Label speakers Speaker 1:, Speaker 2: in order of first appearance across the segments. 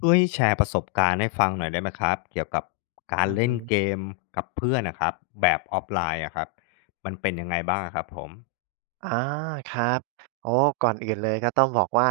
Speaker 1: ช่วยแชร์ประสบการณ์ให้ฟังหน่อยได้ไหมครับเกี่ยวกับการ
Speaker 2: อือ
Speaker 1: เล่
Speaker 2: ฮึ
Speaker 1: นเกมกับเพื่อนนะครับแบบออฟไลน์อะครับ มันเป็นยังไงบ้างอะครับผม
Speaker 2: อาครับโอ้ก่อนอื่นเลยก็ต้องบอกว่า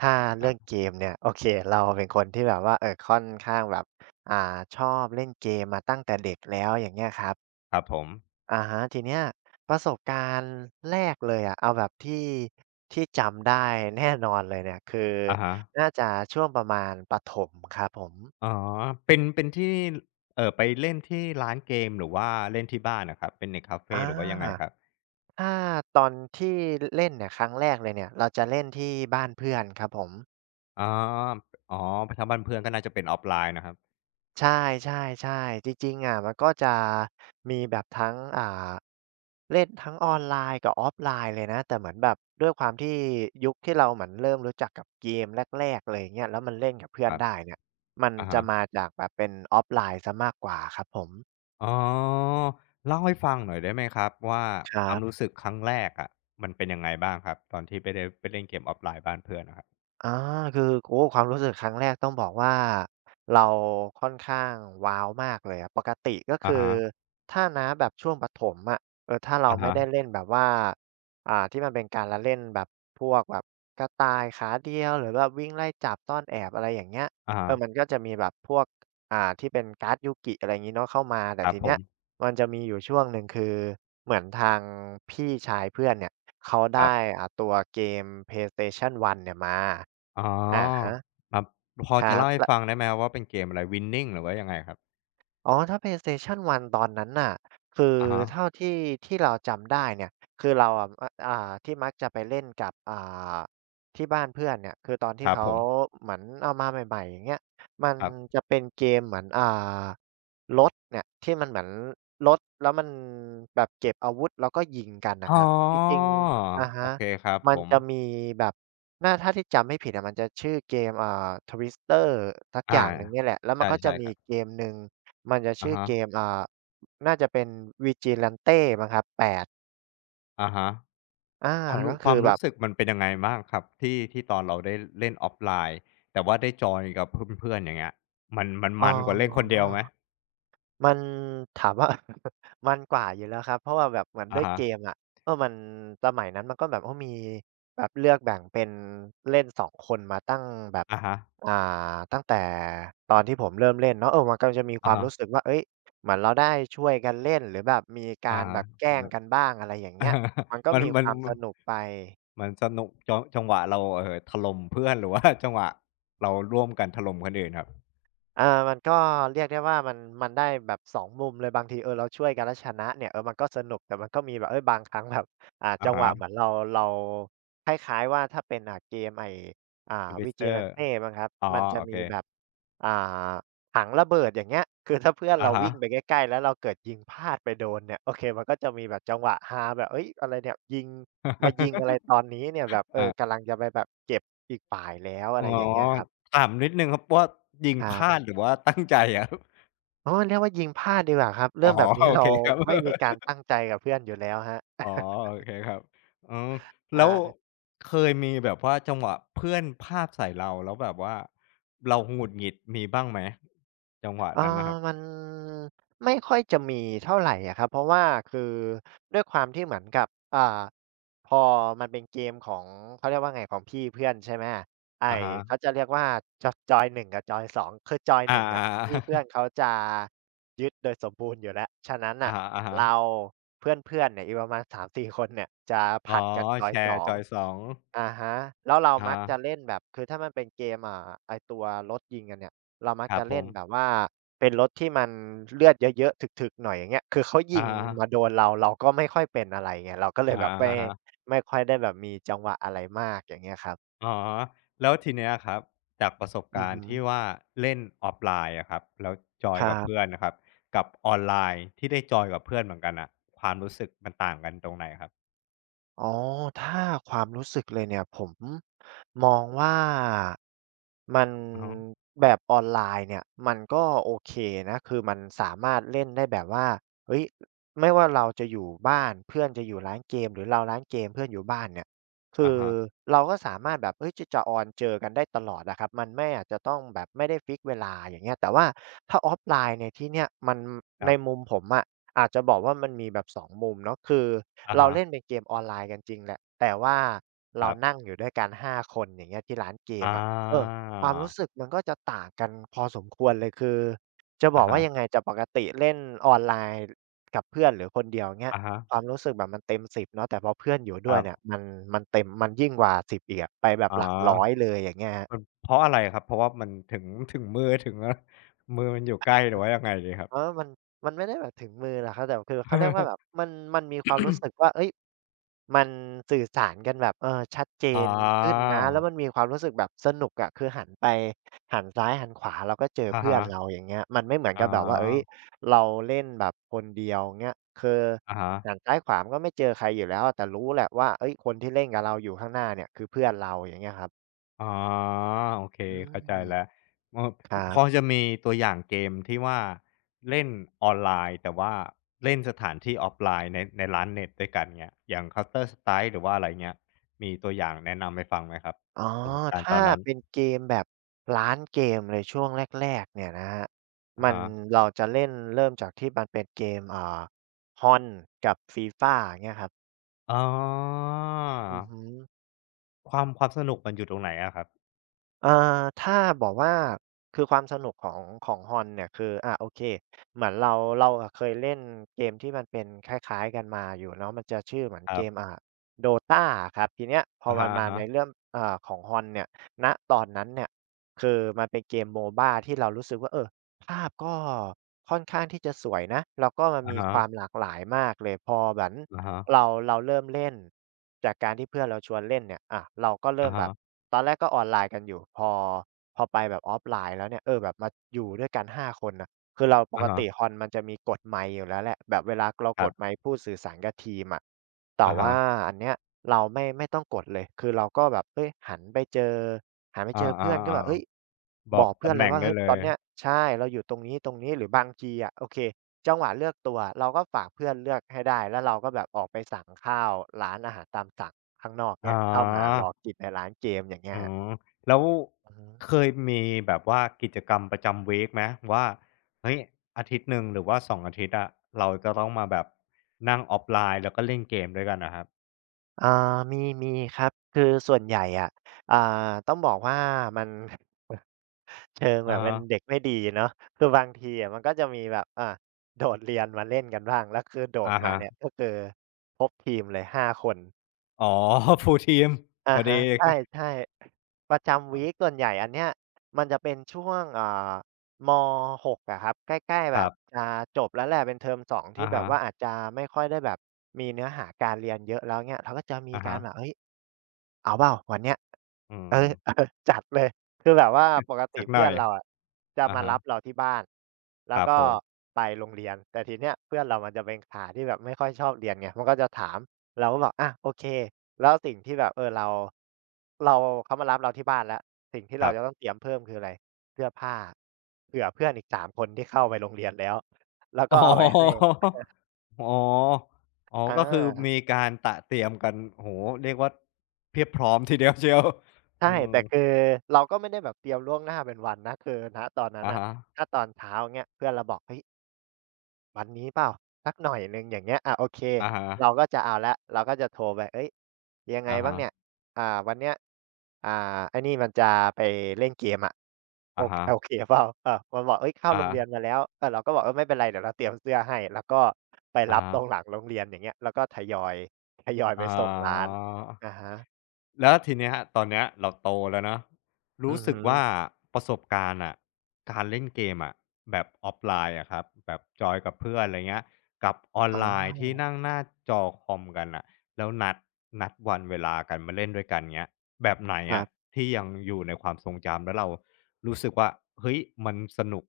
Speaker 2: ถ้าเรื่
Speaker 1: อะ
Speaker 2: องเกมเนี่ยโอเคเราเป็นคนที่แบบว่าค่อนข้างแบบอ่าชอบเล่นเกมมาตั้งแต่เด็กแล้วอย่างเงี้ยครับ
Speaker 1: ครับผม
Speaker 2: อะฮะทีเนี้ยประสบการณ์แรกเลยอะเอาแบบที่จำได้แน่นอนเลยเนี่ยคือ
Speaker 1: อะฮะ
Speaker 2: น่าจะช่วงประมาณประถมครับผม
Speaker 1: อ๋อเป็นที่ไปเล่นที่ร้านเกมหรือว่าเล่นที่บ้านนะครับเป็นในคาเฟ
Speaker 2: อา
Speaker 1: หรือว่ายังไงครับ
Speaker 2: ถ้าตอนที่เล่นเนี่ยครั้งแรกเลยเนี่ยเราจะเล่นที่บ้านเพื่อนครับผม
Speaker 1: อ๋ออ๋อถ้าบ้านเพื่อนก็น่าจะเป็นออฟไลน์นะครับ
Speaker 2: ใช่ๆๆจริงๆอะมันก็จะมีแบบทั้งเล่นทั้งออนไลน์กับออฟไลน์เลยนะแต่เหมือนแบบด้วยความที่ยุคที่เราเหมือนเริ่มรู้จักกับเกมแรกๆเลยอย่างเงี้ยแล้วมันเล่นกับเพื่อ
Speaker 1: ค
Speaker 2: น
Speaker 1: รับ
Speaker 2: ได้เนี่ยมัน
Speaker 1: อะ
Speaker 2: จะมา
Speaker 1: ฮะ
Speaker 2: จากแบบเป็นออฟไลน์เสียมากกว่าครับผม
Speaker 1: อ๋อเล่าให้ฟังหน่อยได้ไหมครับว่า
Speaker 2: ค
Speaker 1: ค
Speaker 2: รั
Speaker 1: วาม
Speaker 2: บ
Speaker 1: รู้สึกครั้งแรกอะมันเป็นยังไงบ้างครับตอนที่ไปได้ไปเล่นเกมออฟไลน์บ้านเพื่อนนะครับ
Speaker 2: อาคือโอ้ความรู้สึกครั้งแรกต้องบอกว่าเราค่อนข้างว้าวมากเลยอะปกติก็
Speaker 1: อะ
Speaker 2: คือ
Speaker 1: ฮะ
Speaker 2: ถ้าณแบบช่วงประถมอะเออถ้าเรา
Speaker 1: อะ
Speaker 2: ไม่
Speaker 1: ฮะ
Speaker 2: ได้เล่นแบบว่าที่มันเป็นการละเล่นแบบพวกแบบกระต่ายขาเดียวหรือแบบวิ่งไล่จับซ่อนแอบอะไรอย่างเงี้ย
Speaker 1: อะ
Speaker 2: เออมัน
Speaker 1: ฮะ
Speaker 2: ก็จะมีแบบพวกที่เป็นการ์ดยูกิอะไรงี้เนาะเข้ามาแต่
Speaker 1: ครับ
Speaker 2: ที
Speaker 1: ผ
Speaker 2: เนี้ย
Speaker 1: ม
Speaker 2: มันจะมีอยู่ช่วงหนึ่งคือเหมือนทางพี่ชายเพื่อนเนี่ยเขา
Speaker 1: ครั
Speaker 2: ได้
Speaker 1: บ
Speaker 2: ตัวเกม PlayStation 1เนี่ยมา
Speaker 1: อ๋
Speaker 2: อ่าฮะ
Speaker 1: อครับพอ
Speaker 2: ค
Speaker 1: จะ
Speaker 2: รับ
Speaker 1: เล่าให้
Speaker 2: และ
Speaker 1: ฟังได้ไหมครับว่าเป็นเกมอะไร Winning หรือว่ายังไงครับ
Speaker 2: อ๋อถ้า PlayStation 1ตอนนั้นน่ะคือ
Speaker 1: อะฮะ
Speaker 2: เท่าที่เราจำได้เนี่ยคือเราอะออ่าที่มักจะไปเล่นกับที่บ้านเพื่อนเนี่ยคือตอน
Speaker 1: ค
Speaker 2: ที่
Speaker 1: รับ
Speaker 2: เขา
Speaker 1: ผม
Speaker 2: เหมือนเอามาใหม่ๆอย่างเงี้ยมัน
Speaker 1: ครับ
Speaker 2: จะเป็นเกมเหมือนรถเนี่ยที่มันเหมือนรถแล้วมันแบบเก็บอาวุธแล้วก็ยิงกันน่ะ
Speaker 1: อ๋
Speaker 2: ค
Speaker 1: อ
Speaker 2: รับจริงๆอะ
Speaker 1: โอ
Speaker 2: ฮะ
Speaker 1: เคครับ
Speaker 2: มั
Speaker 1: ผ
Speaker 2: น
Speaker 1: ม
Speaker 2: จะมีแบบน่าถ้าที่จำไม่ผิดอะมันจะชื่อเกมTwister สักอ
Speaker 1: อา
Speaker 2: ย่างหนึ่งเนี่ยแหละแล้วมัน
Speaker 1: ใช่
Speaker 2: ก็จะ
Speaker 1: ใช่
Speaker 2: มี
Speaker 1: ครับ
Speaker 2: อีกเกมหนึ่ง มันจะ
Speaker 1: อะ
Speaker 2: ชื่อ
Speaker 1: ฮะ
Speaker 2: เกมน่าจะเป็น Vigilante มั้งครับ8
Speaker 1: อะฮะ
Speaker 2: อา
Speaker 1: ความรู้
Speaker 2: ก็
Speaker 1: ค
Speaker 2: คื
Speaker 1: วา
Speaker 2: อ
Speaker 1: ม
Speaker 2: แบ
Speaker 1: รู้
Speaker 2: บ
Speaker 1: สึกมันเป็นยังไงบ้างครับที่ตอนเราได้เล่นออฟไลน์แต่ว่าได้จอยกับเพื่อนๆอย่างเงี้ยมันมัน
Speaker 2: อ๋อ
Speaker 1: มันกว่าเล่นคนเดียวไหม
Speaker 2: มันถามว่า มันกว่าอยู่แล้วครับ เพราะว่าแบบเหมือนด้
Speaker 1: อะ
Speaker 2: วย
Speaker 1: ฮะ
Speaker 2: เกมอะเอมันสมัยนั้นมันก็แบบโอ้มีแบบเลือกแบ่งเป็นเล่นสองคนมาตั้งแบบ
Speaker 1: อะฮะ
Speaker 2: อ่าตั้งแต่ตอนที่ผมเริ่มเล่นเนาะเออมันก็จะมีค
Speaker 1: อะ
Speaker 2: วาม
Speaker 1: ฮะ
Speaker 2: รู้สึกว่าเฮ้ยเหมือนเราได้ช่วยกันเล่นหรือแบบมีกา
Speaker 1: อะ
Speaker 2: รแบบ
Speaker 1: ฮะ
Speaker 2: แกล้งกันบ้างอะไรอย่าง
Speaker 1: อะ
Speaker 2: เงี้ย
Speaker 1: ฮะ
Speaker 2: มัน ก็
Speaker 1: มัน
Speaker 2: มี
Speaker 1: มั
Speaker 2: ค
Speaker 1: น
Speaker 2: วาม
Speaker 1: ม
Speaker 2: ส
Speaker 1: น
Speaker 2: นุกไป
Speaker 1: เหมือนสนุกจังหวะเราถล่มเพื่อน หรือว่าจังหวะเราร่วมกันถล่มคนอื่นครับ
Speaker 2: เอามันก็เรียกได้ว่ามันได้แบบสองมุมเลยบางทีเออเราช่วยกันแล้วชนะเนี่ยเออมันก็สนุกแต่มันก็มีแบบเฮ้ยบางครั้งแบบ
Speaker 1: อะ
Speaker 2: จังห
Speaker 1: ฮะ
Speaker 2: วะเหมือนเราคล้ายๆว่าถ้าเป็นเกมไอ้อ่า
Speaker 1: Inquisitor
Speaker 2: Vigilante มั้งครับ
Speaker 1: อ๋อ
Speaker 2: มันจะ
Speaker 1: โอเค
Speaker 2: มีแบบอ่าถังระเบิดอย่างเงี้ย คือถ้าเพื่อน
Speaker 1: อะ
Speaker 2: เรา
Speaker 1: ฮะ
Speaker 2: วิ่งไปใกล้ๆแล้วเราเกิดยิงพลาดไปโดนเนี่ยโอเคมันก็จะมีแบบจังหวะฮาแบบเฮ้ยอะไรเนี่ยยิงมายิงอะไร ตอนนี้เนี่ยแบบเออ
Speaker 1: อา
Speaker 2: กำลังจะไปแบบเก็บอีกฝ่ายแล้วอะ
Speaker 1: อ๋
Speaker 2: ไร
Speaker 1: อ
Speaker 2: อย่างเงี้ยครับ
Speaker 1: ถามนิดหนึ่งครับว่ายิง
Speaker 2: ครั
Speaker 1: พลาด
Speaker 2: บ
Speaker 1: หรือว่าตั้งใจอะครับ
Speaker 2: อ๋อเรียกว่ายิงพลาดดีกว่าครับ
Speaker 1: อ๋
Speaker 2: เรื่อ
Speaker 1: อ
Speaker 2: งแบบ นี้
Speaker 1: โอ
Speaker 2: เรา
Speaker 1: เคครับ
Speaker 2: ไม่มี การตั้งใจกับเพื่อนอยู่แล้วครับ
Speaker 1: อ๋อ โอเคครับอืม
Speaker 2: อา
Speaker 1: แล้วเคยมีแบบว่าจังหวะเพื่อนพลาดใส่เราแล้วแบบว่าเราหงุดหงิดมีบ้างไหมจังหวะ
Speaker 2: เอ่อ
Speaker 1: นั้นน่ะครับ
Speaker 2: มันไม่ค่อยจะมีเท่าไหรอะครับเพราะว่าคือด้วยความที่เหมือนกับอ่าพอมันเป็นเกมของเขาเรียกว่าไงของพี่เพื่อนใช่ไหมไอ้
Speaker 1: อะ
Speaker 2: เขา
Speaker 1: ฮะ
Speaker 2: จะเรียกว่าจอยหนึ่งกับจอยสองคือจอย
Speaker 1: อา
Speaker 2: 1อะพี่เพื่อน
Speaker 1: ๆๆ
Speaker 2: เขาจะยึดโดยสมบูรณ์อยู่แล้วฉะนั้น
Speaker 1: อะ
Speaker 2: น่ะ
Speaker 1: ฮะๆ
Speaker 2: เราเพื่อนๆเนี่ยอีกประมาณ3-4คนเนี่ยจะผ
Speaker 1: อ๋
Speaker 2: ลั
Speaker 1: อ
Speaker 2: ดกันจอ
Speaker 1: แช
Speaker 2: ย
Speaker 1: ร์จ
Speaker 2: 2
Speaker 1: อย2อง
Speaker 2: อาฮะแล้วเรา
Speaker 1: อะ
Speaker 2: มั
Speaker 1: ฮะ
Speaker 2: กจะเล่นแบบคือถ้ามันเป็นเกมไอ้ตัวรถยิงกันเนี่ยเรามัก
Speaker 1: ครั
Speaker 2: จะ
Speaker 1: บผ
Speaker 2: เล่น
Speaker 1: ม
Speaker 2: แบบว่าเป็นรถที่มันเลือดเยอะๆถึกๆหน่อยอย่างเงี้ยคือเขายิ
Speaker 1: อะ
Speaker 2: ง
Speaker 1: ฮะ
Speaker 2: มาโดนเราเราก็ไม่ค่อยเป็นอะไรไงเราก็เล
Speaker 1: อะ
Speaker 2: ยแบบไม่
Speaker 1: ฮะ
Speaker 2: ไม่ค่อยได้แบบมีจังหวะอะไรมากอย่างเงี้ยครับ
Speaker 1: ๆอ๋อแล้วทีเนี้ยครับจากประสบ
Speaker 2: อือ
Speaker 1: การ
Speaker 2: ฮึ
Speaker 1: ณ์ที่ว่าเล่นออฟไลน์อะครับแล้วจอ
Speaker 2: ค
Speaker 1: ย
Speaker 2: รั
Speaker 1: กับเพื่
Speaker 2: บ
Speaker 1: อนนะครับกับออนไลน์ที่ได้จอยกับเพื่อนเหมือนกันน่ะความรู้สึกมันต่างกันตรงไหนครับ
Speaker 2: อ๋อ ถ้าความรู้สึกเลยเนี่ยผมมองว่ามัน
Speaker 1: อะฮะ
Speaker 2: แบบออนไลน์เนี่ยมันก็โอเคนะคือมันสามารถเล่นได้แบบว่าเฮ้ยไม่ว่าเราจะอยู่บ้านเพื่อนจะอยู่ร้านเกมหรือเราร้านเกมเพื่อนอยู่บ้านเนี่ยคื
Speaker 1: อะ
Speaker 2: อ
Speaker 1: ฮะ
Speaker 2: เราก็สามารถแบบเฮ้ยจะออนเจอกันได้ตลอดอะครับมันไม่อาจจะต้องแบบไม่ได้ฟิกซ์เวลาอย่างเงี้ยแต่ว่าถ้าออฟไลน์ในที่เนี้ยมัน
Speaker 1: ค
Speaker 2: ใน
Speaker 1: รั
Speaker 2: มุม
Speaker 1: บ
Speaker 2: ผมอะ อาจจะบอกว่ามันมีแบบสองมุมเนาะคือ
Speaker 1: อะ
Speaker 2: เรา
Speaker 1: ฮะ
Speaker 2: เล่นเป็นเกมออนไลน์กันจริงแหละแต่ว่า
Speaker 1: ค
Speaker 2: เรา
Speaker 1: รั
Speaker 2: นั่ง
Speaker 1: บ
Speaker 2: อยู่ด้วยกัน5คนอย่างเงี้ยที่ร้านเกม
Speaker 1: อา
Speaker 2: อะเออความรู้สึกมันก็จะต่างกันพอสมควรเลยคือจะบ
Speaker 1: อะ
Speaker 2: อก
Speaker 1: ฮะ
Speaker 2: ว่ายังไงจากปกติเล่นออนไลน์กับเพื่อนหรือคนเดียวอย่างเงี้ย
Speaker 1: อะฮะ
Speaker 2: ความรู้สึกแบบมันเต็มสิบเนาะแต่พอเพื่อนอยู่
Speaker 1: ค
Speaker 2: ด้ว
Speaker 1: รั
Speaker 2: ย
Speaker 1: บ
Speaker 2: เนี่ยมันเต็มมันยิ่งกว่า10อีกอะไปแบบ
Speaker 1: อ๋อ
Speaker 2: หลักร้อยเลยอย่างเงี้ยครับ
Speaker 1: มันเพราะอะไรครับเพราะว่ามันถึงถึงมือถึงอะมือมันอยู่ใกล้หรือว่ายังไงดีครับ
Speaker 2: เออมันมันไม่ได้แบบถึงมือหรอกครับแต่คือเขาเรียกว่าแบบ มันมีความรู้สึกว่าเฮ้ย มันสื่อสารกันแบบเออชัดเจ
Speaker 1: อ๋อ
Speaker 2: นขึ้นนะแล้วมันมีความรู้สึกแบบสนุกอะคือหันไปหันซ้ายหันขวาเราก็เจอ
Speaker 1: อะ
Speaker 2: เพื่อ
Speaker 1: ฮะ
Speaker 2: นเราอย่างเงี้ยมันไม่เหมือน
Speaker 1: อ๋
Speaker 2: กับแบบว่าเฮ้ย
Speaker 1: อ
Speaker 2: เราเล่นแบบคนเดียวเงี้ยคือ
Speaker 1: อะฮะ
Speaker 2: หันซ้ายขวามันก็ไม่เจอใครอยู่แล้วแต่รู้แหละว่าเฮ้ยคนที่เล่นกับเราอยู่ข้างหน้าเนี่ยคือเพื่อนเราอย่างเงี้ยครับ
Speaker 1: อ๋อโอเค
Speaker 2: อื
Speaker 1: เข้าใจ
Speaker 2: ม
Speaker 1: แล้วเอ่อ
Speaker 2: ครั
Speaker 1: พอ
Speaker 2: บ
Speaker 1: จะมีตัวอย่างเกมที่ว่าเล่นออนไลน์แต่ว่าเล่นสถานที่ออฟไลน์ในร้านเน็ตด้วยกันเงี้ยอย่าง Counter Strike หรือว่าอะไรเงี้ยมีตัวอย่างแนะนำให้ฟังไหมครับ
Speaker 2: อ๋อ
Speaker 1: ประสบการณ์ตอ
Speaker 2: ถ้า
Speaker 1: นนั้น
Speaker 2: เป็นเกมแบบร้านเกมเลยช่วงแรกๆเนี่ยนะครับ
Speaker 1: อะ
Speaker 2: มัน
Speaker 1: ฮะ
Speaker 2: เราจะเล่นเริ่มจากที่มันเป็นเกมHON กับ FIFA อย่างเงี้ยครับ
Speaker 1: อ๋อ
Speaker 2: อือฮึ
Speaker 1: ความสนุกมันอยู่ตรงไหนอะครับ
Speaker 2: เอ่อถ้าบอกว่าคือความสนุกของ HON เนี่ยคือโอเคเหมือนเราอะเคยเล่นเกมที่มันเป็นคล้ายๆกันมาอยู่เนาะมันจะชื่อเหมือน
Speaker 1: ค
Speaker 2: เก
Speaker 1: รั
Speaker 2: ม
Speaker 1: บ
Speaker 2: Dota อะครับทีเนี้ยพอ
Speaker 1: อะ
Speaker 2: มัน
Speaker 1: ฮะ
Speaker 2: มาในเรื่องของ HON เนี่ยณตอนนั้นเนี่ยคือมันเป็นเกม MOBA ที่เรารู้สึกว่าเออ ภาพก็ค่อนข้างที่จะสวยนะแล้วก็มัน
Speaker 1: ๆอะ
Speaker 2: มี
Speaker 1: ฮะ
Speaker 2: ควา
Speaker 1: ๆ
Speaker 2: มหลากหลายมากเลยพอเหมือน
Speaker 1: ๆฮะ
Speaker 2: เราเริ่มเล่นจากการที่เพื่อนเราชวนเล่นเนี่ยอะเราก็เริ่
Speaker 1: อะ
Speaker 2: มแบบ
Speaker 1: ฮะ
Speaker 2: ตอนแรกก็ออนไลน์กันอยู่พอไปแบบออฟไลน์แล้วเนี่ยเออแบบมาอยู่ด้วยกันห้าคนน่ะ คือเราป
Speaker 1: อะ
Speaker 2: ก
Speaker 1: ฮะอะ
Speaker 2: ติฮ
Speaker 1: ฮะ
Speaker 2: อนมันจะมีกดไมค์อยู่แล้วแหละแบบเวลาเรา
Speaker 1: ค
Speaker 2: ก
Speaker 1: รั
Speaker 2: ดไม
Speaker 1: บ
Speaker 2: ค์พูดสื่อสารกับทีมอะแต่
Speaker 1: อะ
Speaker 2: ว่า
Speaker 1: ฮะ
Speaker 2: อันเนี้ยเราไม่ต้องกดเลยคือเราก็แบบเฮ้ยหันไปเจอหันไปเจ
Speaker 1: อา
Speaker 2: อเพื่อนก็แบบเฮ้ย
Speaker 1: ๆๆ บ
Speaker 2: บ
Speaker 1: อก
Speaker 2: อกเพื่อ
Speaker 1: ตำ
Speaker 2: น
Speaker 1: แห
Speaker 2: เลย
Speaker 1: น่ง
Speaker 2: ว่า
Speaker 1: ได้
Speaker 2: เฮ้ย
Speaker 1: เล
Speaker 2: ตอ
Speaker 1: ย
Speaker 2: นเนี้ยใช่เราอยู่ตรงนี้ๆหรือบางทีอะโอเคจังหวะเลือกตัวเราก็ฝากเพื่อนเลือกให้ได้แล้วเราก็แบบออกไปสั่งข้าวร้านอาหารตามสั่งข้างนอก
Speaker 1: อ๋อ
Speaker 2: เนี่ยเข้ามารอกินในร้านเกมอย่างเงี้ย
Speaker 1: อื
Speaker 2: ครับ
Speaker 1: มแล้ว
Speaker 2: อือฮึ
Speaker 1: เคยมีแบบว่ากิจกรรมประจำวีกไหมว่าเฮ้ยอาทิตย์หนึ่งหรือว่าสองอาทิตย์อะเราจะต้องมาแบบนั่งออฟไลน์แล้วก็เล่นเกมด้วยกันอะครับ
Speaker 2: อ่ามีมีครับคือส่วนใหญ่อะอ่าต้องบอกว่ามัน เชิงแบ
Speaker 1: อะ
Speaker 2: บเป็น
Speaker 1: ฮะ
Speaker 2: เด็กไม่ดีเนาะคือบางทีอะมันก็จะมีแบบโดดเรียนมาเล่นกันบ้างแล้วคือโดด
Speaker 1: อะ
Speaker 2: มา
Speaker 1: ฮะ
Speaker 2: เนี่ยก็คือครบทีมเลย5คน
Speaker 1: อ๋อ full team พ
Speaker 2: อา
Speaker 1: อ
Speaker 2: ฮะ
Speaker 1: ดี
Speaker 2: ใช่ประจำวีก
Speaker 1: อ
Speaker 2: ส่วนใหญ่อันเนี้ยมันจะเป็นช่วงม6อะครับใกล้ๆ
Speaker 1: ค
Speaker 2: แบ
Speaker 1: รั
Speaker 2: บ
Speaker 1: บ
Speaker 2: จะจบแล้วแหละเป็นเทอม2ที่
Speaker 1: อะ
Speaker 2: แบบ
Speaker 1: ฮะ
Speaker 2: ว่าอาจจะไม่ค่อยได้แบบมีเนื้อหาการเรียนเยอะแล้วเนี่ยเราก็จะมี
Speaker 1: อะ
Speaker 2: กา
Speaker 1: ฮะ
Speaker 2: รแบบเฮ้ยเอาเปล่าวันเนี้ย
Speaker 1: อื
Speaker 2: เออ เอ
Speaker 1: ม
Speaker 2: จัดเลยคือแบบ
Speaker 1: สั
Speaker 2: ว่า
Speaker 1: ก
Speaker 2: ปก ติ
Speaker 1: สักห
Speaker 2: เพื่
Speaker 1: น่อ
Speaker 2: อ
Speaker 1: ย
Speaker 2: นเราอะจะ
Speaker 1: อะ
Speaker 2: มา
Speaker 1: ฮะ
Speaker 2: รับเราที่บ้าน
Speaker 1: ค
Speaker 2: แล้ว
Speaker 1: รับ
Speaker 2: ก็
Speaker 1: ผม
Speaker 2: ไปโรงเรียน แต่ทีเนี้ยเพื่อนเรามันจะเป็นขาที่แบบไม่ค่อยชอบเรียนไงมันก็จะถามเราก็บอกอะโอเคแล้วสิ่งที่แบบเออเราเขามารับเราที่บ้านแล้วสิ่งที่
Speaker 1: ค
Speaker 2: เรา
Speaker 1: รับ
Speaker 2: จะต้องเตรียมเพิ่มคืออะไรเสื้อผ้าเผื่อเพื่อนอีกสามคนที่เข้าไปโรงเรียนแล้วแล้ว
Speaker 1: อ๋อ
Speaker 2: ก็เอาไวให้
Speaker 1: อ๋อ อ๋อ
Speaker 2: อ
Speaker 1: ก็คือ
Speaker 2: า
Speaker 1: มีการตระเตรียมกันโอ้โฮเรียกว่าเพียบพร้อมทีเดียวเชียว เอ
Speaker 2: ใช่
Speaker 1: อ
Speaker 2: แต่คือเราก็ไม่ได้แบบเตรียมล่วงหน้าเป็นวันนะคือนะตอนนั้น
Speaker 1: อะ
Speaker 2: อ่ะ
Speaker 1: ฮะ
Speaker 2: ถ้าตอนเช้า่งเงี้ยเพื่อนเราบอกเฮ้ย วันนี้เปล่าสักหน่อยหนึ่งอย่างเงี้ยอาโอเค
Speaker 1: อะฮะ
Speaker 2: เราก็จะเอาแล้วเราก็จะโทรไปเฮ้ยยังไง
Speaker 1: อะ
Speaker 2: บ้าง
Speaker 1: ฮะ
Speaker 2: เนี่ยอ่าวันเนี้ยอ่าไอ้นี่มันจะไปเล่นเกมอะโอ
Speaker 1: อะฮะ
Speaker 2: โอเคเปล่าเออมันบอกเฮ้ยเข้า
Speaker 1: อะ
Speaker 2: โรง
Speaker 1: ฮะ
Speaker 2: เรียนมาแล้วเออเราก็บอกเออไม่เป็นไรเดี๋ยวเราเตรียมเสื้อให้แล้วก็ไป
Speaker 1: อะ
Speaker 2: รับตรง
Speaker 1: ฮะ
Speaker 2: หลังโรงเรียนอย่างเงี้ยแล้วก็ทยอย
Speaker 1: อะฮะ
Speaker 2: ไป
Speaker 1: อ๋
Speaker 2: ส่งร้านอะ
Speaker 1: อ
Speaker 2: ฮะ
Speaker 1: แล้วทีเนี้ยตอนเนี้ยเราโตแล้วเนาะ
Speaker 2: อื
Speaker 1: รู้
Speaker 2: อ
Speaker 1: สึ
Speaker 2: ฮึ
Speaker 1: กว่าประสบการณ์อะการเล่นเกมอะแบบออฟไลน์อะครับแบบจอยกับเพื่อนอะไรเงี้ยกับออน
Speaker 2: อ๋อ
Speaker 1: ไลน์ที่นั่งหน้าจอคอมกันน่ะแล้วนัดวันเวลากันมาเล่นด้วยกันเงี้ยแบบไหน
Speaker 2: ครั
Speaker 1: อะ
Speaker 2: บ
Speaker 1: ที่ยังอยู่ในความทรงจำแล้วเรารู้สึกว่าเฮ้ยมันสนุก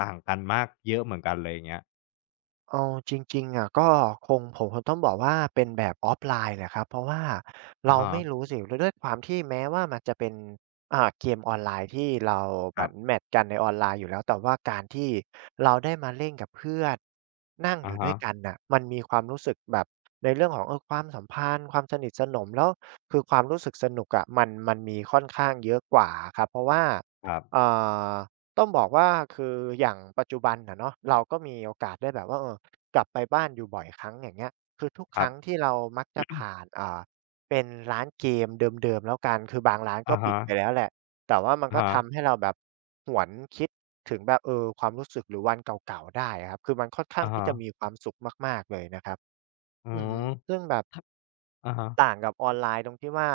Speaker 1: ต่างกันมากเยอะเหมือนกันเลยเงี้ย
Speaker 2: เอาจริงๆอะก็ผมคงต้องบอกว่าเป็นแบบออฟไลน์แหละครับเพราะว่า
Speaker 1: อะ
Speaker 2: เรา
Speaker 1: ฮะ
Speaker 2: ไม่รู้สิด้วยความที่แม้ว่ามันจะเป็นเกมออนไลน์ที่เราเห
Speaker 1: ค
Speaker 2: มื
Speaker 1: รั
Speaker 2: อนแม
Speaker 1: บ
Speaker 2: ตช์กันในออนไลน์อยู่แล้วแต่ว่าการที่เราได้มาเล่นกับเพื่อนนั่งอ
Speaker 1: อะ
Speaker 2: ยู่ด้ว
Speaker 1: ฮะ
Speaker 2: ยกันน่ะมันมีความรู้สึกแบบในเรื่องของความสัมพันธ์ความสนิทสนมแล้วคือความรู้สึกสนุกอะมันมีค่อนข้างเยอะกว่าอะครับเพราะว่า
Speaker 1: ครับ
Speaker 2: เอ่อ ต้องบอกว่าคืออย่างปัจจุบันอะเนาะเราก็มีโอกาสได้แบบว่ากลับไปบ้านอยู่บ่อยครั้งอย่างเงี้ยคือทุก
Speaker 1: ค
Speaker 2: ค
Speaker 1: รั
Speaker 2: รั้
Speaker 1: บ
Speaker 2: งที่เรามักจะผ่านเป็นร้านเกมเดิมๆแล้วกันคือบางร้านก็
Speaker 1: อะ
Speaker 2: ปิด
Speaker 1: ฮะ
Speaker 2: ไปแล้วแหละแต่ว่ามัน
Speaker 1: อะ
Speaker 2: ก็
Speaker 1: ฮะ
Speaker 2: ทำให้เราแบบหวนคิดถึงแบบความรู้สึกหรือวันเก่าๆได้อะครับคือมันค่อนข้าง
Speaker 1: อะ
Speaker 2: ที่
Speaker 1: ฮะ
Speaker 2: จะมีความสุขมากๆเลยนะครับ
Speaker 1: อื
Speaker 2: อือฮึ
Speaker 1: ม
Speaker 2: ซึ่งแบบ
Speaker 1: อะฮะ
Speaker 2: ต่างกับออนไลน์ตรงที่ว่า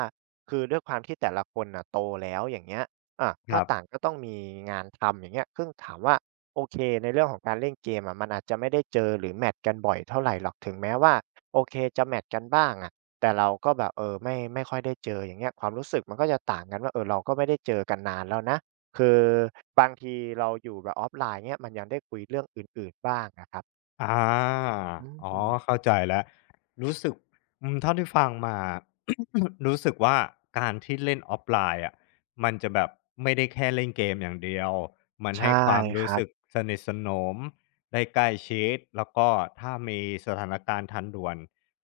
Speaker 2: คือด้วยความที่แต่ละคนน่ะโตแล้วอย่างเงี้ย
Speaker 1: ค
Speaker 2: ก็
Speaker 1: รั
Speaker 2: ต่าง
Speaker 1: บ
Speaker 2: ก็ต้องมีงานทำอย่างเงี้ยซึ่งถามว่าโอเคในเรื่องของการเล่นเกมอะมันอาจจะไม่ได้เจอหรือแมตช์กันบ่อยเท่าไรหรอกถึงแม้ว่าโอเคจะแมตช์กันบ้างอะแต่เราก็แบบไม่ค่อยได้เจออย่างเงี้ยความรู้สึกมันก็จะต่างกันว่าเราก็ไม่ได้เจอกันนานแล้วนะคือบางทีเราอยู่แบบออฟไลน์เงี้ยมันยังได้คุยเรื่องอื่นๆบ้างอะครับ
Speaker 1: อา
Speaker 2: อื
Speaker 1: อ๋อ
Speaker 2: ม
Speaker 1: เข้าใจแล้วรู้สึกอืมเท่าที่ฟังมา รู้สึกว่าการที่เล่นออฟไลน์อะมันจะแบบไม่ได้แค่เล่นเกมอย่างเดียวมัน
Speaker 2: ใช่
Speaker 1: ให้ความ
Speaker 2: ค
Speaker 1: รู้
Speaker 2: รั
Speaker 1: สึก
Speaker 2: บ
Speaker 1: สนิทสนมได้ใกล้ชิดแล้วก็ถ้ามีสถานการณ์ทันด่วน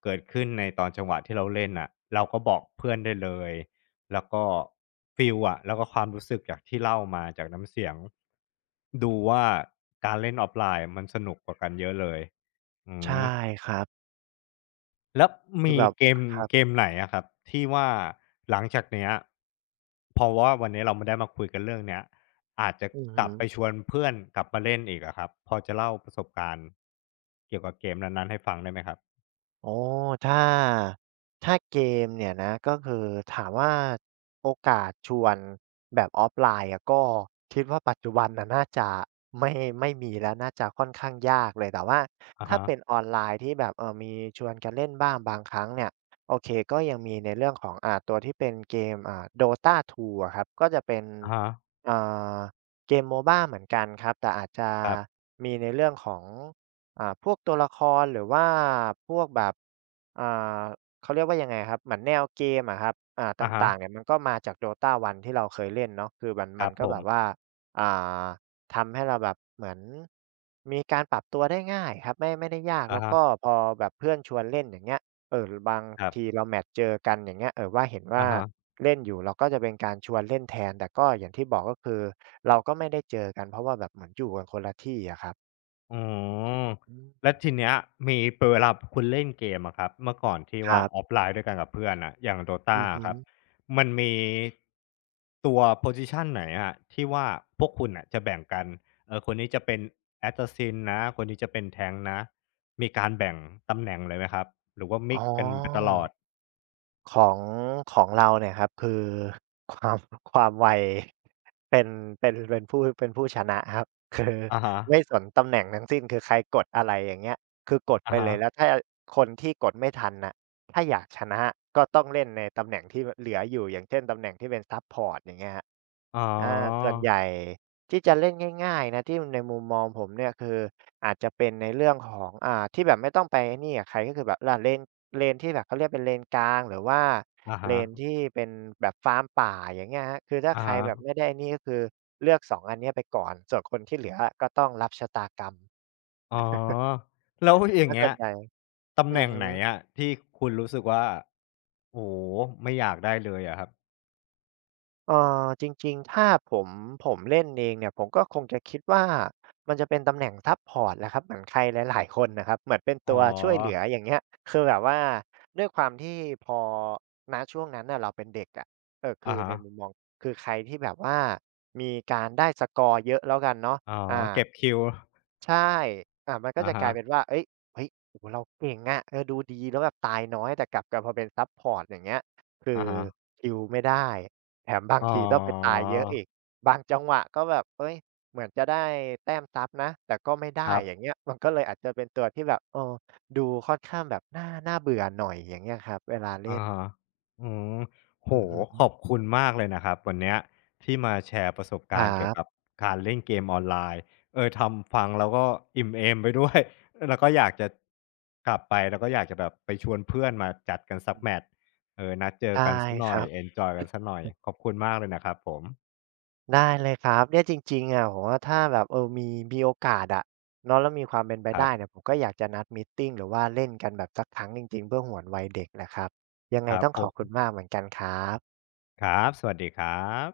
Speaker 1: เกิดขึ้นในตอนจังหวะที่เราเล่นน่ะเราก็บอกเพื่อนได้เลย แล้วก็ฟีลอะแล้วก็ความรู้สึกจากที่เล่ามาจากน้ำเสียงดูว่าการเล่นออฟไลน์มันสนุกกว่ากันเยอะเลยอื
Speaker 2: ใช่
Speaker 1: ม
Speaker 2: ครับ
Speaker 1: แล้ว
Speaker 2: คือ
Speaker 1: มี
Speaker 2: แบบ
Speaker 1: เกม
Speaker 2: ครับ
Speaker 1: ไหนอะครับที่ว่าหลังจากเนี้ยเพราะว่าวันนี้เราไม่ได้มาคุยกันเรื่องเนี้ยอาจจะ
Speaker 2: อือ
Speaker 1: ก
Speaker 2: ฮึ
Speaker 1: ลับไปชวนเพื่อนกลับมาเล่นอีกอะครับพอจะเล่าประสบการณ์เกี่ยวกับเกมนั้นๆให้ฟังได้ไหมครับ
Speaker 2: อ๋อถ้าถ้าเกมเนี่ยนะก็คือถามว่าโอกาสชวนแบบออฟไลน์อะก็คิดว่าปัจจุบันน่ะน่าจะไม่ไม่มีแล้วน่าจะค่อนข้างยากเลยแต่ว่า
Speaker 1: อะ
Speaker 2: ถ้า
Speaker 1: ฮะ
Speaker 2: เป็นออนไลน์ที่แบบมีชวนกันเล่นบ้างบางครั้งเนี่ยโอเคก็ยังมีในเรื่องของตัวที่เป็นเกมDota 2อะครับก็จะเป็น
Speaker 1: อะฮะ
Speaker 2: อ่าเกม MOBA เหมือนกันครับแต่อาจจะ
Speaker 1: ครับ
Speaker 2: มีในเรื่องของ พวกตัวละครหรือว่าพวกแบบอ่าเขาเรียกว่ายังไงครับเหมือนแนวเกมอะครับต
Speaker 1: อะฮะ
Speaker 2: ่างๆเนี่ยมันก็มาจาก Dota 1ที่เราเคยเล่นเนาะคือมัน
Speaker 1: ค
Speaker 2: มั
Speaker 1: รั
Speaker 2: น
Speaker 1: บ
Speaker 2: ก็
Speaker 1: ผ
Speaker 2: แบ
Speaker 1: ม
Speaker 2: บว่าอ่าทำให้เราแบบเหมือนมีการปรับตัวได้ง่ายครับไม่ได้ยาก
Speaker 1: อะ
Speaker 2: แล้ว
Speaker 1: ฮะ
Speaker 2: ก็พอแบบเพื่อนชวนเล่นอย่างเงี้ยบาง
Speaker 1: ครั
Speaker 2: ที
Speaker 1: บ
Speaker 2: เราแมตช์เจอกันอย่างเงี้ยว่าเห็นว่า
Speaker 1: อะฮะ
Speaker 2: เล่นอยู่เราก็จะเป็นการชวนเล่นแทนแต่ก็อย่างที่บอกก็คือเราก็ไม่ได้เจอกันเพราะว่าแบบเหมือนอยู่กันคนละที่อะครับ
Speaker 1: อ๋อ
Speaker 2: อืม
Speaker 1: แล้วทีเนี้ยมีเปเวลาคุณเล่นเกมอะครับเมื่อก่อนที่
Speaker 2: ค
Speaker 1: ว่า
Speaker 2: รั
Speaker 1: ออ
Speaker 2: บ
Speaker 1: ฟไลน์ด้วยกันกับเพื่อนอะอย่าง Dota
Speaker 2: อือฮึ
Speaker 1: อะครับมันมีตัวโพซิชันไหนอะที่ว่าพวกคุณอะจะแบ่งกันคนนี้จะเป็น Assassin นะคนนี้จะเป็นแทง k นะมีการแบ่งตำแหน่งเลยไหมครับหรือว่า
Speaker 2: อ๋
Speaker 1: มิ
Speaker 2: อ
Speaker 1: กกันไปตลอด
Speaker 2: ของของเราเนี่ยครับคือ ความความไวเป็นเป็นผู้ชนะครับ คือ
Speaker 1: อะฮะ
Speaker 2: ไม่สนตำแหน่งทั้งสิ้นคือใครกดอะไรอย่างเงี้ยคือกดไป
Speaker 1: อะ
Speaker 2: เล
Speaker 1: ฮะ
Speaker 2: ยแล้วถ้าคนที่กดไม่ทันน่ะถ้าอยากชนะก็ต้องเล่นในตำแหน่งที่วเหลืออยู่อย่างเช่นตำแหน่งที่เป็นซัปพอร์ตอย่างเงี้ยครับ
Speaker 1: อ๋อ
Speaker 2: อาส่วนใหญ่ที่จะเล่นง่ายๆนะที่ในมุมมองผมเนี่ยคืออาจจะเป็นในเรื่องของที่แบบไม่ต้องไปไอ้นี่กับใครก็คือแบบเลนที่แบบเขาเรียกเป็นเลนกลางหรือว่า
Speaker 1: อะ
Speaker 2: เลน
Speaker 1: ฮะ
Speaker 2: ที่เป็นแบบฟาร์มป่าอย่างเงี้ยครับคือถ้า
Speaker 1: อะ
Speaker 2: ใคร
Speaker 1: ฮะ
Speaker 2: แบบไม่ได้ไอ้นี่ก็คือเลือก2องอันเนี้ยไปก่อนส่วนคนที่เหลืออะก็ต้องรับชะตากรรม
Speaker 1: อ๋อแล้วอย่า
Speaker 2: ถ้า
Speaker 1: ง
Speaker 2: ส่
Speaker 1: เงี้
Speaker 2: ว
Speaker 1: ย
Speaker 2: นใหญ่
Speaker 1: ตำแห
Speaker 2: อือ
Speaker 1: น่ง
Speaker 2: ฮึ
Speaker 1: ไหนอะที่คุณรู้สึกว่าโอ้โฮไม่อยากได้เลยอะครับ
Speaker 2: จริงๆถ้าผมเล่นเองเนี่ยผมก็คงจะคิดว่ามันจะเป็นตำแหน่งซัปพอร์ตแหละครับเหมือนใครหลายๆคนน่ะครับเหมือนเป็น
Speaker 1: อ๋อ
Speaker 2: ตัวช่วยเหลืออย่างเงี้ยคือแบบว่าด้วยความที่พอณช่วงนั้นน่ะเราเป็นเด็กอะคื
Speaker 1: อะ
Speaker 2: อ
Speaker 1: ฮะ
Speaker 2: ในมุมมองคือใครที่แบบว่ามีการได้สกอร์เยอะแล้วกันเนาะ
Speaker 1: อ๋อ
Speaker 2: อา
Speaker 1: เก็บคิว
Speaker 2: ใช่มันก็
Speaker 1: อะ
Speaker 2: จะก
Speaker 1: ฮะ
Speaker 2: ลาย
Speaker 1: ๆ
Speaker 2: เป็นว่าเฮ้ยเฮ้ยโอ้โฮเราเก่งอะดูดีแล้วแบบตายน้อย แต่กลับกันพอเป็นซัปพอร์ตอย่างเงี้ยคือฮีลไม่ได้แถมบาง
Speaker 1: อ๋อ
Speaker 2: ทีต้องไปตายเยอะอีกบางจังหวะก็แบบเฮ้ยเหมือนจะได้แต้มซับนะแต่ก็ไม่
Speaker 1: ค
Speaker 2: ได้
Speaker 1: รั
Speaker 2: อย่างเงี้
Speaker 1: บ
Speaker 2: ยมันก็เลยอาจจะเป็นตัวที่แบบดูค่อนข้างแบบน่าเบื่อหน่อยอย่างเงี้ยครับเวลาเล่
Speaker 1: อะ
Speaker 2: น
Speaker 1: ฮะอืมโห
Speaker 2: อือ
Speaker 1: ฮข
Speaker 2: ฮึ
Speaker 1: อบคุณมากเลยนะครับวันเนี้ยที่มาแชร์ประสบ
Speaker 2: ค
Speaker 1: กา
Speaker 2: รั
Speaker 1: รณ์เกี่ยวกับ
Speaker 2: บ
Speaker 1: การเล่นเกมออนไลน์ทำฟังแล้วก็อิ่มเอมไปด้วย แล้วก็อยากจะกลับไปแล้วก็อยากจะแบบไปชวนเพื่อนมาจัดกันสักแมตช์นัดเจอ
Speaker 2: ใช่
Speaker 1: กันสักห
Speaker 2: ค
Speaker 1: น่อ
Speaker 2: รั
Speaker 1: ยเอ
Speaker 2: บ
Speaker 1: นจอยกันสักหน่อยขอบคุณมากเลยนะครับผม
Speaker 2: ได้เลยครับเนี่ยจริงๆอะผมว่าถ้าแบบมีโอกาสอะเนาะแล้วมีความเป็นไป
Speaker 1: ครั
Speaker 2: ได้
Speaker 1: บ
Speaker 2: เนี่ยผมก็อยากจะนัดมีตติงหรือว่าเล่นกันแบบสักครั้งจริงๆเพื่อหวนวัยเด็กแหละครับยังไง
Speaker 1: ครับ
Speaker 2: ต้อง
Speaker 1: ผ
Speaker 2: ขอบ
Speaker 1: ม
Speaker 2: คุณมากเหมือนกันครับ
Speaker 1: ครับสวัสดีครับ